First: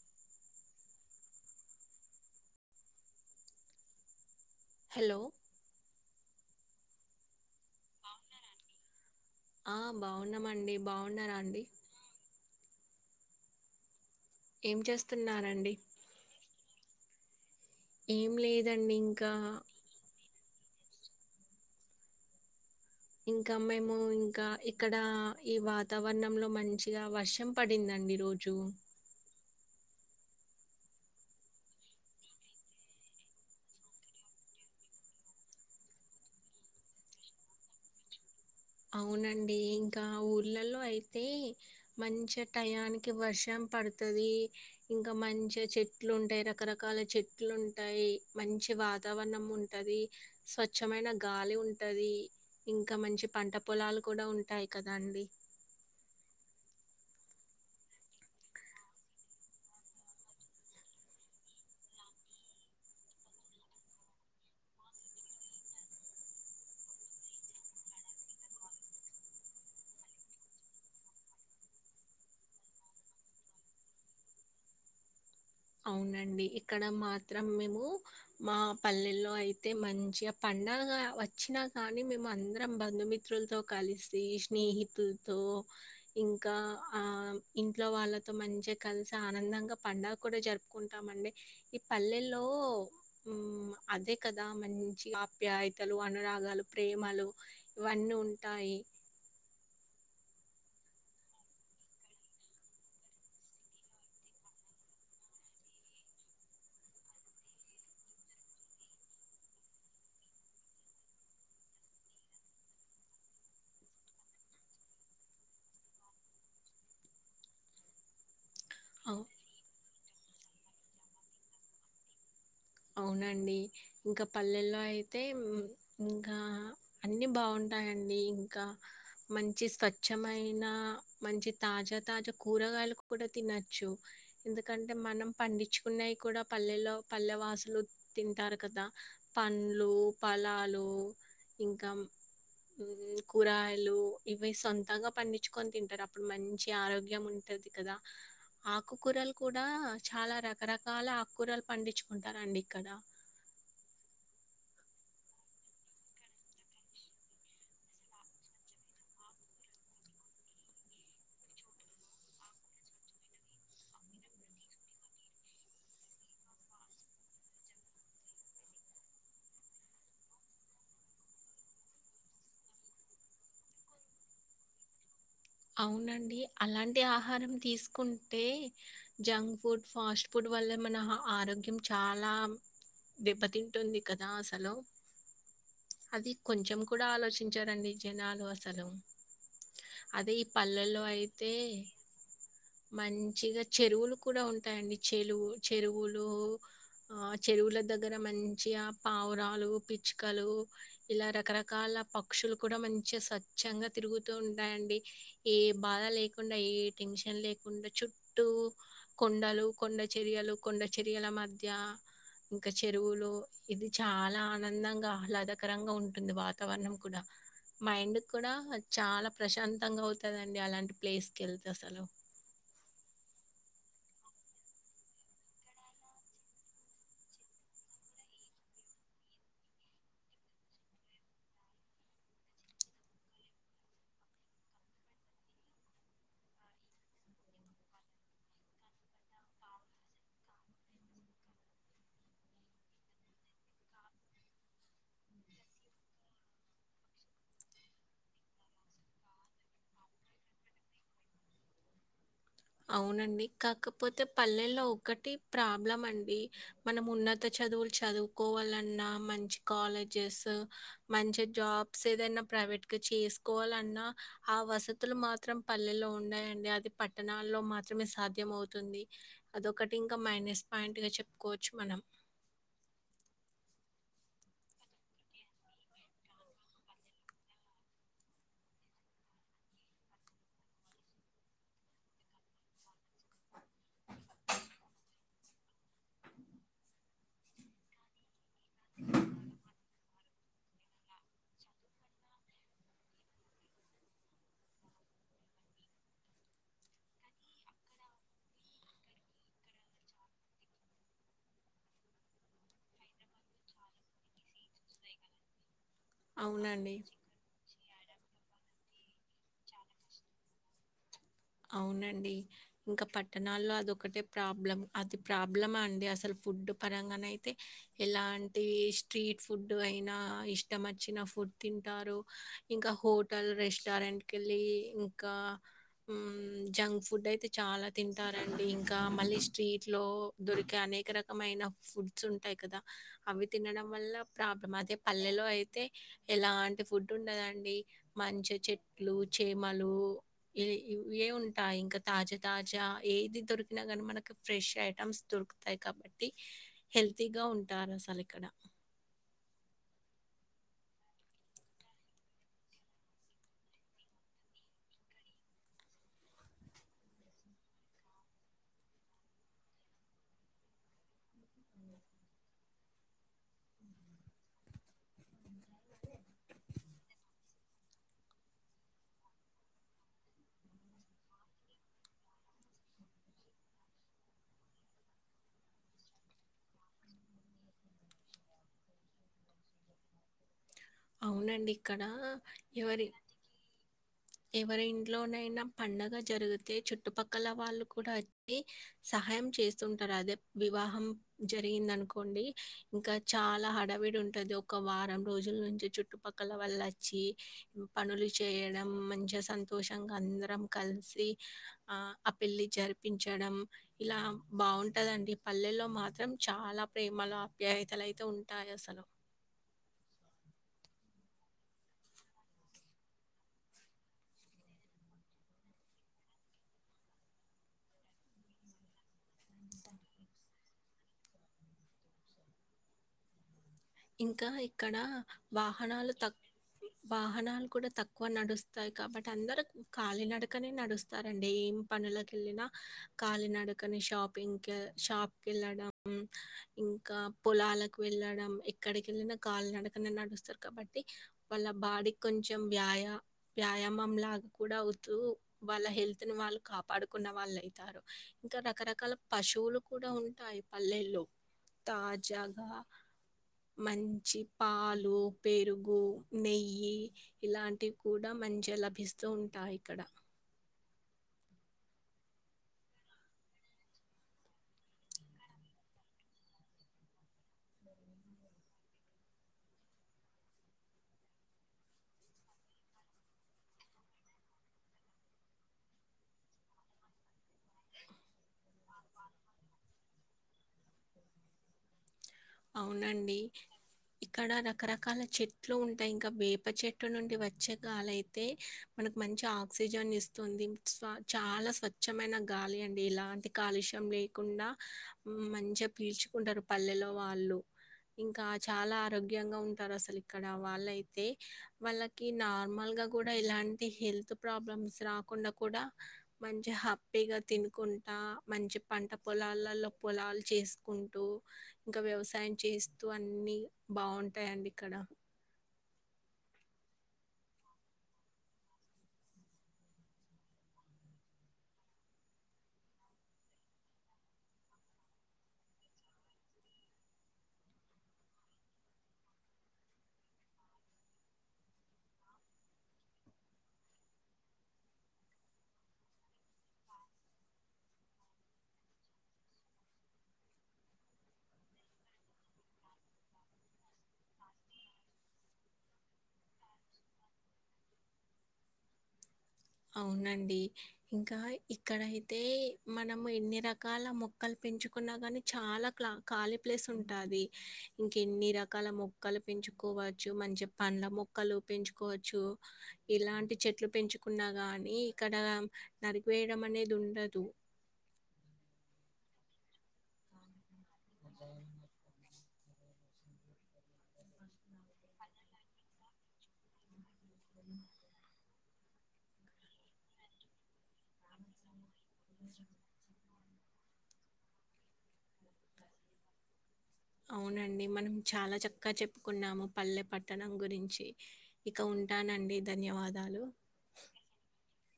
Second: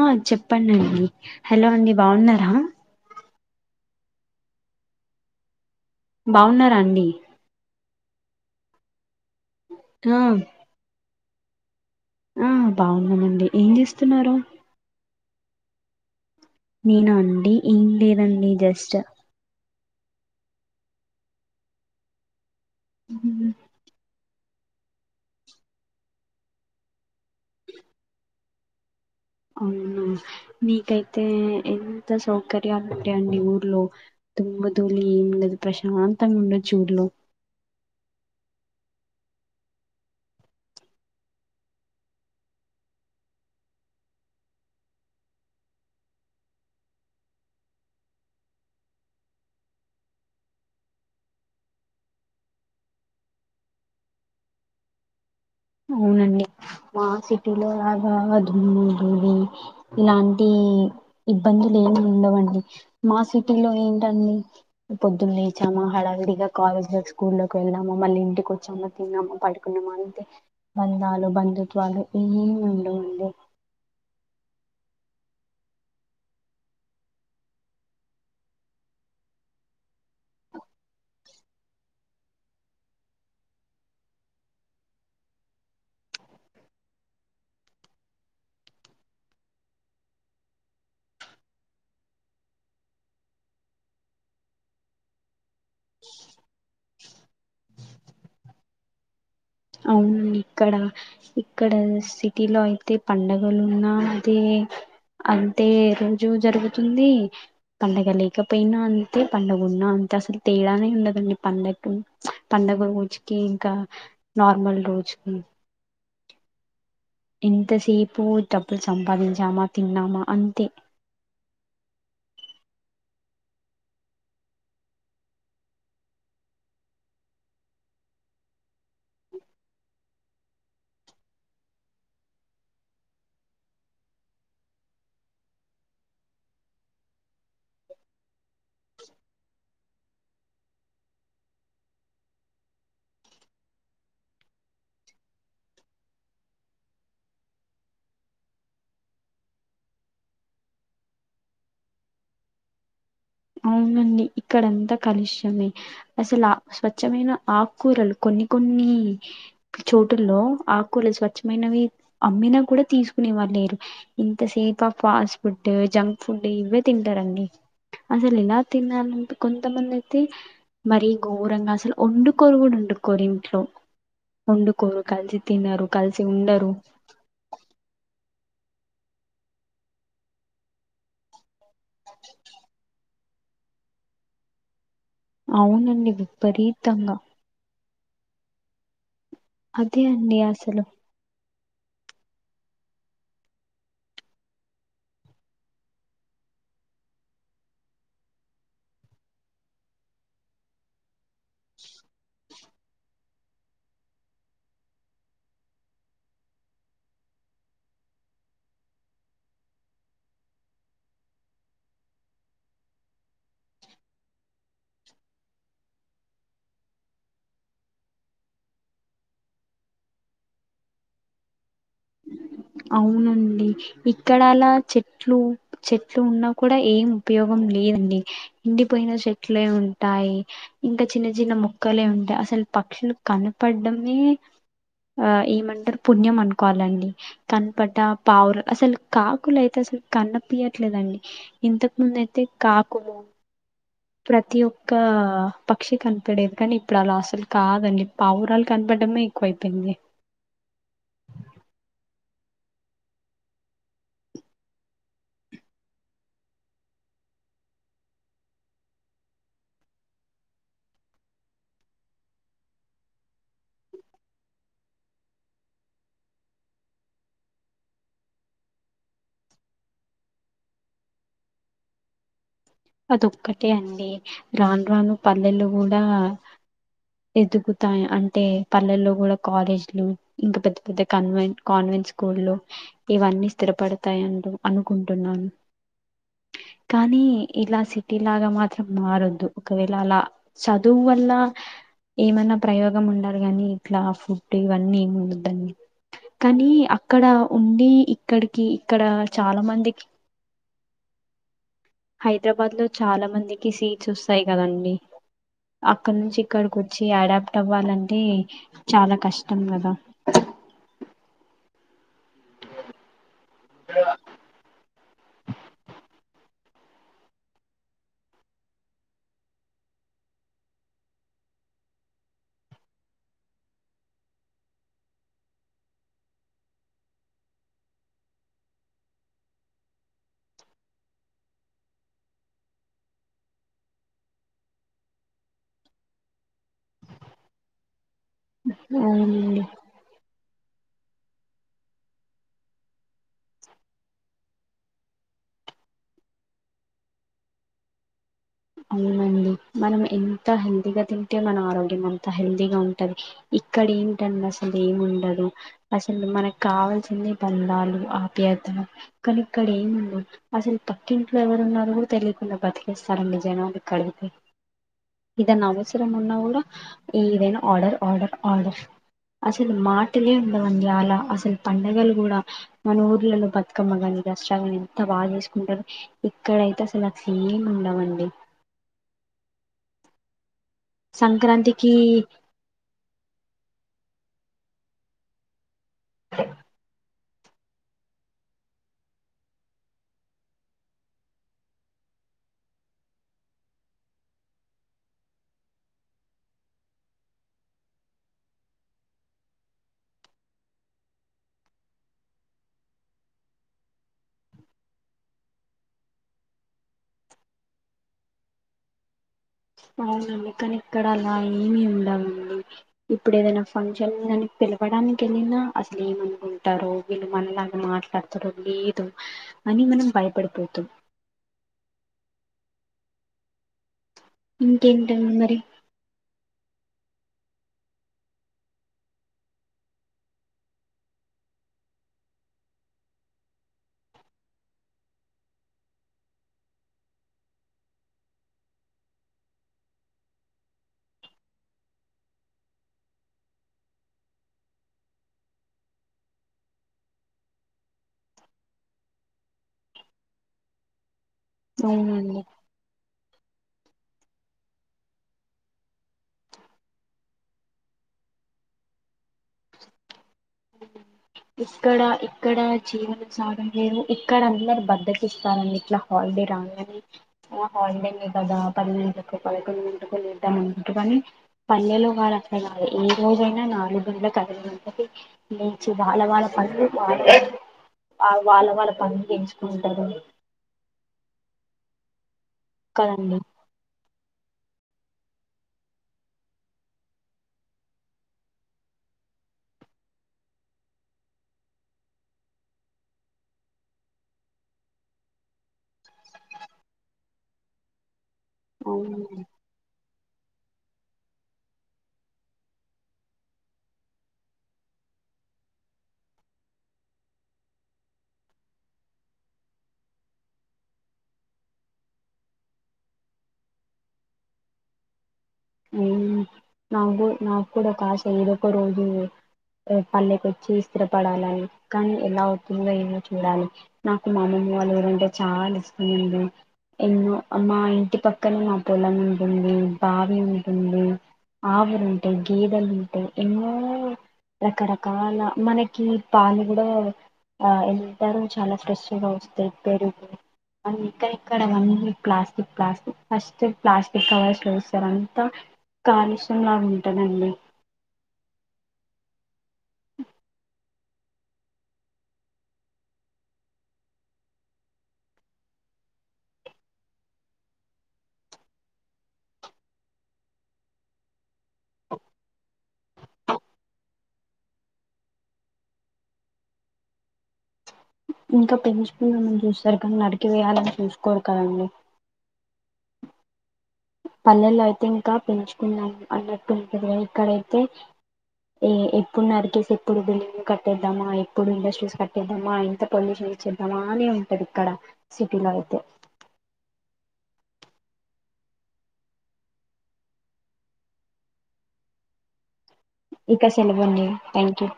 ఆ చెప్పండండి హలో అండి బాగున్నారా హలో బావున్నారా అండి ఆ బావున్నామండి బావున్నారా అండి ఆ బాగున్నామండి ఏం చేస్తున్నారు స్తున్నానండి నేనా అండి ఏం లేదండి ఇంకా మ్మ్. ఇంకా మేము ఇంకా ఇక్కడ ఈ వాతావరణంలో మంచిగా వర్షం పడిందండి ఈ రోజు అవునా నీకైతే ఎంత సౌకర్యాలు ఉంటాయండి ఊర్లో దుమ్ము ధూళి ఏమి ఉండదు ప్రశాంతంగ ఉండొచ్చు ఊర్లో అవునండి ఇంకా ఊర్లలో అయితే మంచి టయానికి వర్షం పడుతుది ఇంకా మంచిగ చెట్లు ఉంటాయి రకరకాల చెట్లు ఉంటాయి మంచి వాతావరణం ఉంటది స్వచ్చ్చమైన గాలి ఉంటది ఇంకా మంచి పంట పొలాలు కూడా ఉంటాయి కదాండి అవునండి మా సిటీ లో లాగా దుమ్ము ధూళి ఇలాంటియి ఇబ్బందులేమి ఉండవండి మా సిటీలో ఏంటండి పొద్దున లేచామా హడవిడిగా కాలేజ్ కో స్కూల్ కో వెళ్ళామా మళ్ళీ ఇంటికి వచ్చామా తిన్నామా పడుకున్నామా అంతే బంధాలు బంధుత్వాలు ఏమి ఉండవండి అవునండి ఇక్కడ మాత్రం మేము మా పల్లెల్లో అయితే మంచిగా పండగ వచ్చినా కా కానీ మేము అందరం బంధుమిత్రులతో కలిసి స్నేహితులతో ఇంకా ఆ ఇంట్లో వాళ్ళతో మంచిగ కలిసి ఆనందంగా పండుగ కూడా జరుపుకుంటామండి ఈ పల్లెలో అదే కదా మంచి ఆప్యాయతలు అనురాగాలు ప్రేమలు ఇవన్నీ ఉంటాయి అవును ఇక్కడ ఇక్కడ సిటీలో అయితే పండగలు ఉన్నా అదే అంతే రోజు జరుగుతుంది పండగ లేకపోయినా అంతే పండగ ఉన్నా అంతే అసలు తేడానే ఉండదండి పండక్కి పండ డగ రోజుకి ఇంకా నార్మల్ రోజుకి ఎంతసేపు డబ్బులు సంపాదించామా తన్నామా అంతే అవునండి ఇంకా పల్లెల్లో అయితే ఇంకా అన్ని బాగుంటా ఉంటాయండి ఇంకా మంచి స్వచ్ఛమైన మంచి తాజా తాజా కూరగాయలు కూడా తినచ్చు ఎందుకంటే మనం పండించుకున్నయి కూడా పల్లెలో పల్లె వాస లు తింటారు కదా పండ్లు ఫలాలు ఇంకా కూరగాయలు ఇవి సొంతంగ పండించుకొని తింటరు అప్పుడు మంచి ఆరోగ్యం ఉంటది తది కదా ఆకుకూరలు కూడా చాలా రకరకాల ఆకుకూరలు పండించుకుంటారు అండి ఇక్కడ అవునండి ఇక్కడంతా కలుష్యమే అసలు స్వచ్ఛమైన ఆకూరలు కొన్ని కొన్ని కొన్ని చోటుల్లో ఆకులు స్వచ్ఛమైనవి అమ్మినా కూడా తీసుకునే లేరు ఎంతసేపు ఆ ఫాస్ట్ ఫుడ్ జంక్ ఫుడ్ ఇవే తింటారండి అసలు ఎలా తినాలంటే కొంతమంది అయితే మరి ఘోరంగా అసలు వండుకోను కూడా వండు కోరు ఇంట్లో వండుకోరు కలిసి తినరు కలిసి అవునండి ఉండరు అలాంటి ఆహారం తీసుకు టే జంక్ ఫుడ్ ఫాస్ట్ ఫుడ్ వల్ల మన ఆరోగ్యం చాలా దెబ్బతింటుంది కదా అసలు అవునండి అది కొంచెం కూడా విపరీతంగా ఆలోచించరండి జనాలు అసలు అదే అండి అసలు తే మంచిగా చెరువులు కూడా ఉంటాయండి చెలువు చెరువులు ఆ చెరువుల దగ్గర మంచిగ పావురాలు పిచ్చుకలు ఇలా రకరకాల ఇల పక్షులు కూడ మంచిగా స్వచ్ఛంగా తిరుగుతూ ఉంటాయండి ఏ బాధ లేకుండా ఏ టెన్షన్ లేకుండ చుట్టూ కొండలు కొండ చెరియలు కొండ చెరియల మధ్య ఇంక చెరువులు ఇది చాలా ఆనందంగా ఆహ్లాదకరంగా ఉంటుంది వాతావరణం కూడ మైండ్ కూడ చాల ప్రశాం తంగా అవుతుందండి అలాంటి ప్లేస్ కి వెళ్తే అసలు అవునండి ఇక్కడ అలా చెట్లు చెట్లు ఉన్నా కూడా ఏం ఉపయోగం లేదండి ఎండిపోయిన చెట్లే ఉంటాయి ఇంకా చిన్న చిన్న మొక్కలే ఉంటాయి అసలు పక్షులు కనపడమే ఆ ఏమంటారు పుణ్యం అనుకోవాలండి కనపడ్ పావుర్ అసలు కాకులు అయితే అసలు కన్న పయట్లేదండి ఇంతకు ముందు అయితే కాకులు ప్రతి ఒక్క పక్షి కనపడేది కానీ ఇప్పుడు అలా అసలు కాదండి పావురాలు కనప డమే ఎక్కువైయింది అవునండి కాకపోతే పల్లెల్లో ఒకటి ప్రాబ్లం అండి మనం ఉన్నత చ చదువులు చదువుకోవాలన్నా మంచి కాలేజెస్ మంచి జాబ్స్ ఏదన ట్ చేసుకోవాలన్నా ఆ వసతులు మాత్రం పల్లెలో ఉన్నాయండి అది ప పట్టణల్లో మాత్రమే సాధ్యం అవుతుంది అదొకటి ఇంకా మైనస్ పాయింట్గా చెప్పుకోవచ్చు మనం అదొక్కటే అండి రాను రాను పల్లెలో కూడ ఎదుగుతా అంటే పల్లెల్లో కూడా కాలేజ లు ఇంకా పెద్ద పెద్ద కాన్వెంట్ కాన్వ స్కూల్ లో ఇవన్నీ స్థిరపడతాయింటూ అనుకుంటున్నాను కానీ ఇలా సిటీ లాగ మాత్రం మారద్దు ఒకవేళ అల చదువు వల్ల ఏమన్నా ప్రయోగం ఉండాలి ని ఇట్లా ఫుడ్ ఇవన్నీ ఏమి ఉండద్దడి కానీ అక్కడ ఉండి ఇక్కడికి ఇక్కడ చాలా మందికి హైదరాబాద్లో చాల మందికి సీట్స్ వస్తాయి కదండి అక్కడ నుంచి ఇక్కడికి అవునండి వచ్చి అడాప్ట్ అవ్వాలని అంటే చాల కష్టం కదా అవునండి ఇంకా పట్టణాల్లో అదిొ ఒకటే ప్రాబ్లం అది ప్రాబ్లమా అండి అసలు ఫుడ్ పరంగాన అయితే ఎలాంటి స్ట్రీట్ ఫుడ్ అయినా ఇష్టం వచ్చిన ఫుడ్ తి టారు ఇంకా హోటల్ రెస్టారెంట్ కెళ్ళి ఇంకా హ్మ్. జంక్ ఫుడ్ అయితే చాల తింటారండి ఇంకా మళ్ళీ స్ట్రీట్ లో దొరికే అనేక రకమైన ఫుడ్స్ ఉంటాయి కదా అవి తినడం వల్ల ప్రాబ్లం అదే పల్లెలో అయితే ఎలా ఫుడ్ ఉండదండి మంచి చెట్లు అవునండి చేమలు ఇ ఇ ఏ ఉంటాయి ఇంకా తాజా తాజా ఏది దొరికినా కానీ మనకి ఫ్రెష్ ఐటమ్స్ దొరుకుతాయి కాబట్టి హెల్తీగా ఉంటారు అసలు ఇక్కడ అవునండి మనం ఎంత హెల్దీగా తింటే మన ఆరోగ్యం అంత హెల్దీగా ఉంటది ఇక్కడ ఏంటండి అసలు ఏమి ఉండదు అసలు మనకు కావాల్సింది బందాలు ఆప కానీ ఇక్కడ ఏముండ అసలు పక్కింట్లో ఎవరున్నారు కూడా తెలియకుండా బతికేస్తారం లే జనాలు ఇక్కడైతే ఇదనా అవసరం ఉన్నా కూడా ఏదైనా ఆర్డర్ ఆర్డర్ ఆర్డర్ అసలు మాటలే ఉండవని చాల అసలు పంండగలు కూడ మన ఊర్లలో బతుకమ్మగాని [unintelligible] ఎంత బాగా చేసుకుంటారు ఇక్కడయితే అసలు నా ఎం ఉండవండి అవునండి సంక్రాంతికి ఇక్కడ ఎవరికి ఎవరి ఇంట్లోనైనా పండగ జరిగితే చుట్టుపక్ క్కల వాళ్ళు కూడ వచ్చి సహాయం చేస్తుంటారు అదే వివాహం జరిగింద అనుకో ఇంకా చాలా అడవిడి ఉంటది ఒక వారం రోజుల నుంచి చుట్టుపక్కల వల్ల వచ్చి పనులు చేయడం మంచిగా సంతోషంగా అందరం కలిసి ఆ ఆ పెళ్లి జరిపించడం ఇలా బాగుంటదండి పల్లెల్లో మాత్రం చాలా ప్రేమలు అప్యాయతలు అయితే ఉంటాయస సలు అవునండి కానీ ఇక్కడ అలా ఏమి ఉండమండి ఇప్పుడు ఏదైనా ఫంక్షన్ కాని పిలవడానికి వెళ్ళినా అసలు ఏమనుకుంటారో వీళ్ళు మనలాగా మాట్లాడతారు లేదో. అని మనం భయపడిపోతమ్ ఇంకా ఇక్కడ ఇంకేంటండి మరి వాహనాలు తక్ వాహనాలు కూడా తక్కువ నడుస్తాయి కాబట్టి అందరుూ కళీ నడకనే నడుస్తారండి. ఏం పనులకెళ్ళినా కాలినడకన షాపింగ్కి షాప్కి వెళ్ళడం. ఇంకా పొలాలకు వెళ్ళడం ఎక్ ఎక్కడికెళ్ళిన కాలు నడకనే నడుస్తరు కాబట్టి వాళ్ళ బాడీకి కొంచెం వ్యాయా వ్యా వమం లాగా కూడా అవుతూ వాళ్ళ హెల్త్ వాళ్ళు కాపాడుకున్న వాళ్ళు అవుతారు ఇంకా రక్ రకరకాల పశువులు కూడా ఉంటాయి పల్లెల్లో అవునండి తాజాగా మంచి పాలు పెరుగు నెయ్యి ఇలాంటివి కూడా మంచిగా లభిస్తూ ఉంటాయి ఇక్కడ. ఉ ఇక్కడ ఇక్కడ జీవన సాగ లేరు ఇక్కడందరు బద్దకి ఇస్తారండి ఇట్లా హాల్ హాలిడే కదా పన్నెండి కో పదకొండింటికో లేద్దామని పల్లెలో కాళ అక్క కాదు ఏ రోజైనా నాలుగుళ్ల కదంతది. నుంచి వాళ్ళ వాళ్ళ పనులు ఆ వాళ్ళ వాళ్ళ పనులు పెంచుకుంటరు. అవునండి. ఇక్కడ రకరకాల చెట్లు ఉంటయ్ ఇంకా వేప చెట్టు నుండి వచ్చే గాలి అయితే మనకు మం మంచి ఆక్సిజన్ ఇస్తుంది స్ చాలా స్వచ్ఛమైన గాలి అండి ఇలాంటి కాలుష్యం లే కుండా మంచిగా పీల్చుకుంటారు పల్లెల్లో. వాళ్ళు ఇంకా చాలా అవును ఆరోగ్యంగా ఉంటారు అసలు. ఇక్కడ వాళ్ళ అయితే వాళ్ళకి నార్మల్ గా కూడా ఇలాంటి హెల్త్ ప్రాబ్లమ్స్ రా కాకుండా కూడా మంచి హ్యాపీగా తినుకుంటా మంచి పంట పొలాలల్లో పొలా చేసుకుంటూ ఇంకా వ్యవసాయం చేస్తూ అన్నీ బాగుంటాయండి ఇక్కడ. నాగు నాకు కూడా కాశ ఎదకరుదు. పల్లెకొచ్చి స్థిరపడాలని కానీ ఎలా అవుతుందో ఏమో చూడాలి నాకు మామూ లా ఊరు అంటే చాలా స్పీడ్ ఎన్నో మా ఇంటి పక్కనే మా పొలం ఉంటుంది బావి ఉంటుంది. ఆవులు ఉంటయ్ గేదలు ఉంటయ్ ఎన్నో రకరకాల మనకి పాలు కూడా ఆ ఎంటారు చాలా స్ట్రెస్ వస్తంది పేరు మ ఇక్క ఇక్కడ వన్న plastic plastic first plastic covers చూస్తారని అ కాలుష్యంలా ఉంటుదండి అవునండి. ఇంకా ఇక్కడయితే మనము ఎన్ని రకాల మొక్కలు పెంచుకున్నా గాని చాలా ఖాళీ ప్లేస్ ఉంటాది ఇంక ఎన్ని రకాల మొక్కలు పెంచుకోవచ్చు మంచి పండ్ ల మొక్కలు పెంచుకోవచ్చు ఇలాంటి చెట్లు పెంచుకొ ఉన్నా గాని ఇక్కడ నరికి వేయడం అనేది ఉండదు. ఇంకా పెంచుకునిన్నం చూస్తారు కానీ నడికి వేయాలని చూసుకోరు కదం పల్లెల్లో అయితే ఇంకా పెంచుకున్నాం అన్నట్టు ఉంటది ఇక్కడైతే ఎప్పుడు నరికేస్ ఎప్పుడు బిల్డింగ్లు కట్టేద్దామా ఎప్పుడు ఇండస్ట్రీస్ కట్టేద్దామా ఇంత పొల్యూషన్ ఇచ్చేద్దామా అనే ఉంటది ఇక్కడ సిటీలో అయితే అవునండి మనం చాలా చక్కగా చెప్పుకున్నాము పల్లె పట్టణం గురించి ఇక ఉంటా ంటానండి ధన్యవాద్ ఇక సెలవు అండి థ్యాంక్ యూ